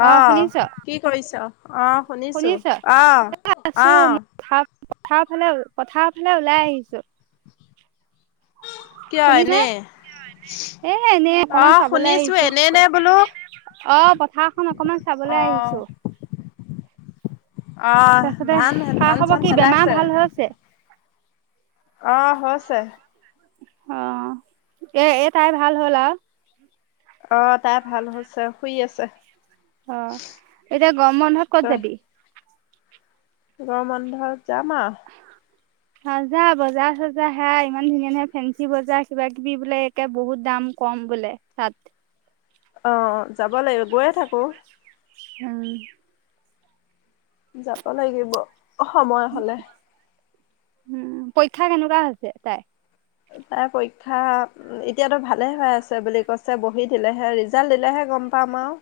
অ শুনিছ অহ কি কৰিছ? অ শুনিছো, শুনিছ আহ আছো আহ। মই পথাৰ ফালে, পথাৰ ফালে ওলাই আহিছো। কিয় শুনিছে এনে। এ এনেই অকমান আহ চাবলৈ শুনিছো আহিছো এনে ক নে বোলো অ, পথাৰখন অকমান চাবলৈ আহিছো। অহ, তাৰপিছতে ধান এ খা খবৰ ধান-চান কি পেলাই বেমাৰ আছে। ভাল হৈছে অ, এ এ তাই ভাল হ'ল আৰু অ, তাই ভাল হৈছে শুই আছে। অ, এতিয়া গৰম বন্ধত ত ক'ত যাবি? গৰম বন্ধত যাম আৰু সজা বজাৰ-সজাৰ সেয়াই ইমান ধুনীয়া ধুনীয়া ফেঞ্চি বজাৰ কিবা কিবি বোলে একে বহুত দাম কম বোলে তাত। অ অ অ, যাব লাগিব গৈয়ে থাকো। পিয়া পিয়া হা যাব লাগিব সময় হলে। উম, পৰীক্ষা কেনেকুৱা হৈছে তাইৰ তাৰ পৰীক্ষা এতিয়াতো ভালে হৈ আছে বুলি কৈছে বহি দিলেহে ৰিজাল্ট দিলেহে গম পাম আৰু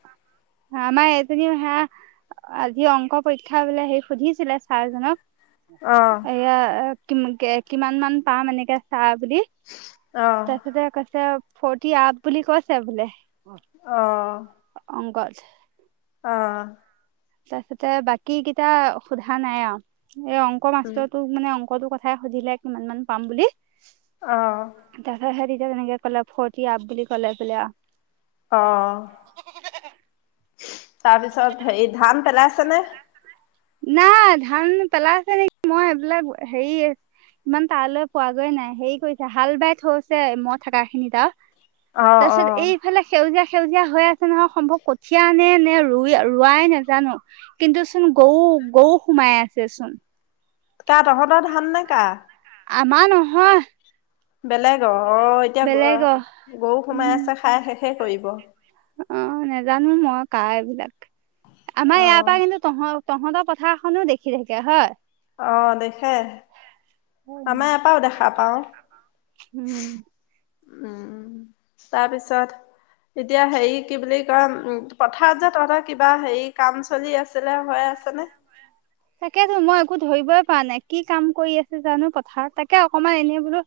আমাৰ এজনীও, সেয়া আজি অংক পৰীক্ষা বোলে সেই সুধিছিলে ছাৰ অ জনক। এয়া এ কিমন কে কিমান মান পাম এনেকে চাব সুধি, তাৰপিছতে কৈছে ফৰটি আপ বুলি কৈছে বোলে। অ অ অ অ অংকত অ। তাৰপিছতে বাকী কেইটা সোধা নাই আৱ এ অংক উম। মাষ্টৰটোক মানে অংকটো কথা সুধিলে কিমান মান পাম বুলি অ', তাপিছত সেতি তেনেকে ক'লে ফৰটি আপ বুলি ক'লে বোলে। অহ। তাৰপিছত হেই ধান পেলাইছে নে। নাই ধান পেলাইছে নেকি মই এইবিলাক হেই ইমান তালৈ পোৱাগৈ নাই হেই কৰিছে হাল বাই থৈছে মই থকা খিনি তাত অ', তাপিছত অ'। এইফালে সেউজিয়া। সেউজীয়া হৈ আছে নহয় সম্ভৱ কঠিয়া নে নে ৰো ৰোৱাই নেজানো। কিন্তু চোন গৰু গৰু সোমাই আছে চোন। কা তহঁতৰ ধান নে কা আমাৰ নহয়। বেলেগ অ অ এতিয়া গ বেলেগৰ গৰু সোমাই উম আছে খাই শেষে কৰিব। অ নেজানো মই কা এইবিলাক, আমাৰ এয়া পা অ', কিন্তু তহঁত। তহঁত পথাৰ খনো দেখি থাকে হয়। অ দেখে আমাৰ এয়া পাও দেখা পাওঁ। উম উম তাৰপিছত। এতিয়া হেৰি কি বুলি কয় উম পথাৰত যে তহঁতৰ কিবা হেৰি কাম চলি আছিলে হৈ আছেনে? [inaudible] তাকেতো মই একো ধৰিবই পৰা নাই কি কাম কৰি আছে জানো পথাৰত তাকে অকমান এনেই বোলো।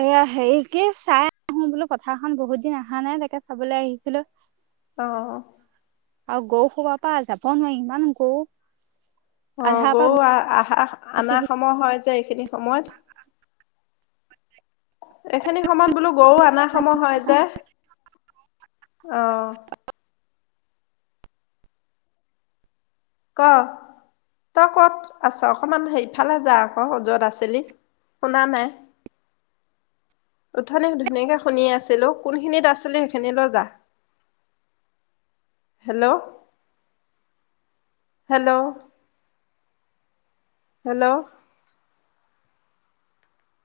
এয়া হেৰি কি চাই আহোঁ বোলো পথাৰখন বহুত দিন আহা নাই এনেকে চাবলে আহিছিলো। অহ আৰু গৰু সোপা পা যাব নোৱাৰি ইমান গৰু অ আধাৰ পৰা গৰু আহ আহা গুচি আনা সময় হয় যে এইখিনি সময়ত, এইখিনি সময়ত বোলো গৰু আনা সময় হয় যে। অহ ক, তই ক'ত আছ অকমান সে ইফালে যা ক য'ত আছিলি। শুনা নাই। উঠুনি ধুনীয়াকে শুনি আছিলো কোনখিনিত আছিলি সেইখিনিলৈ যা হেল্ল। Hello hello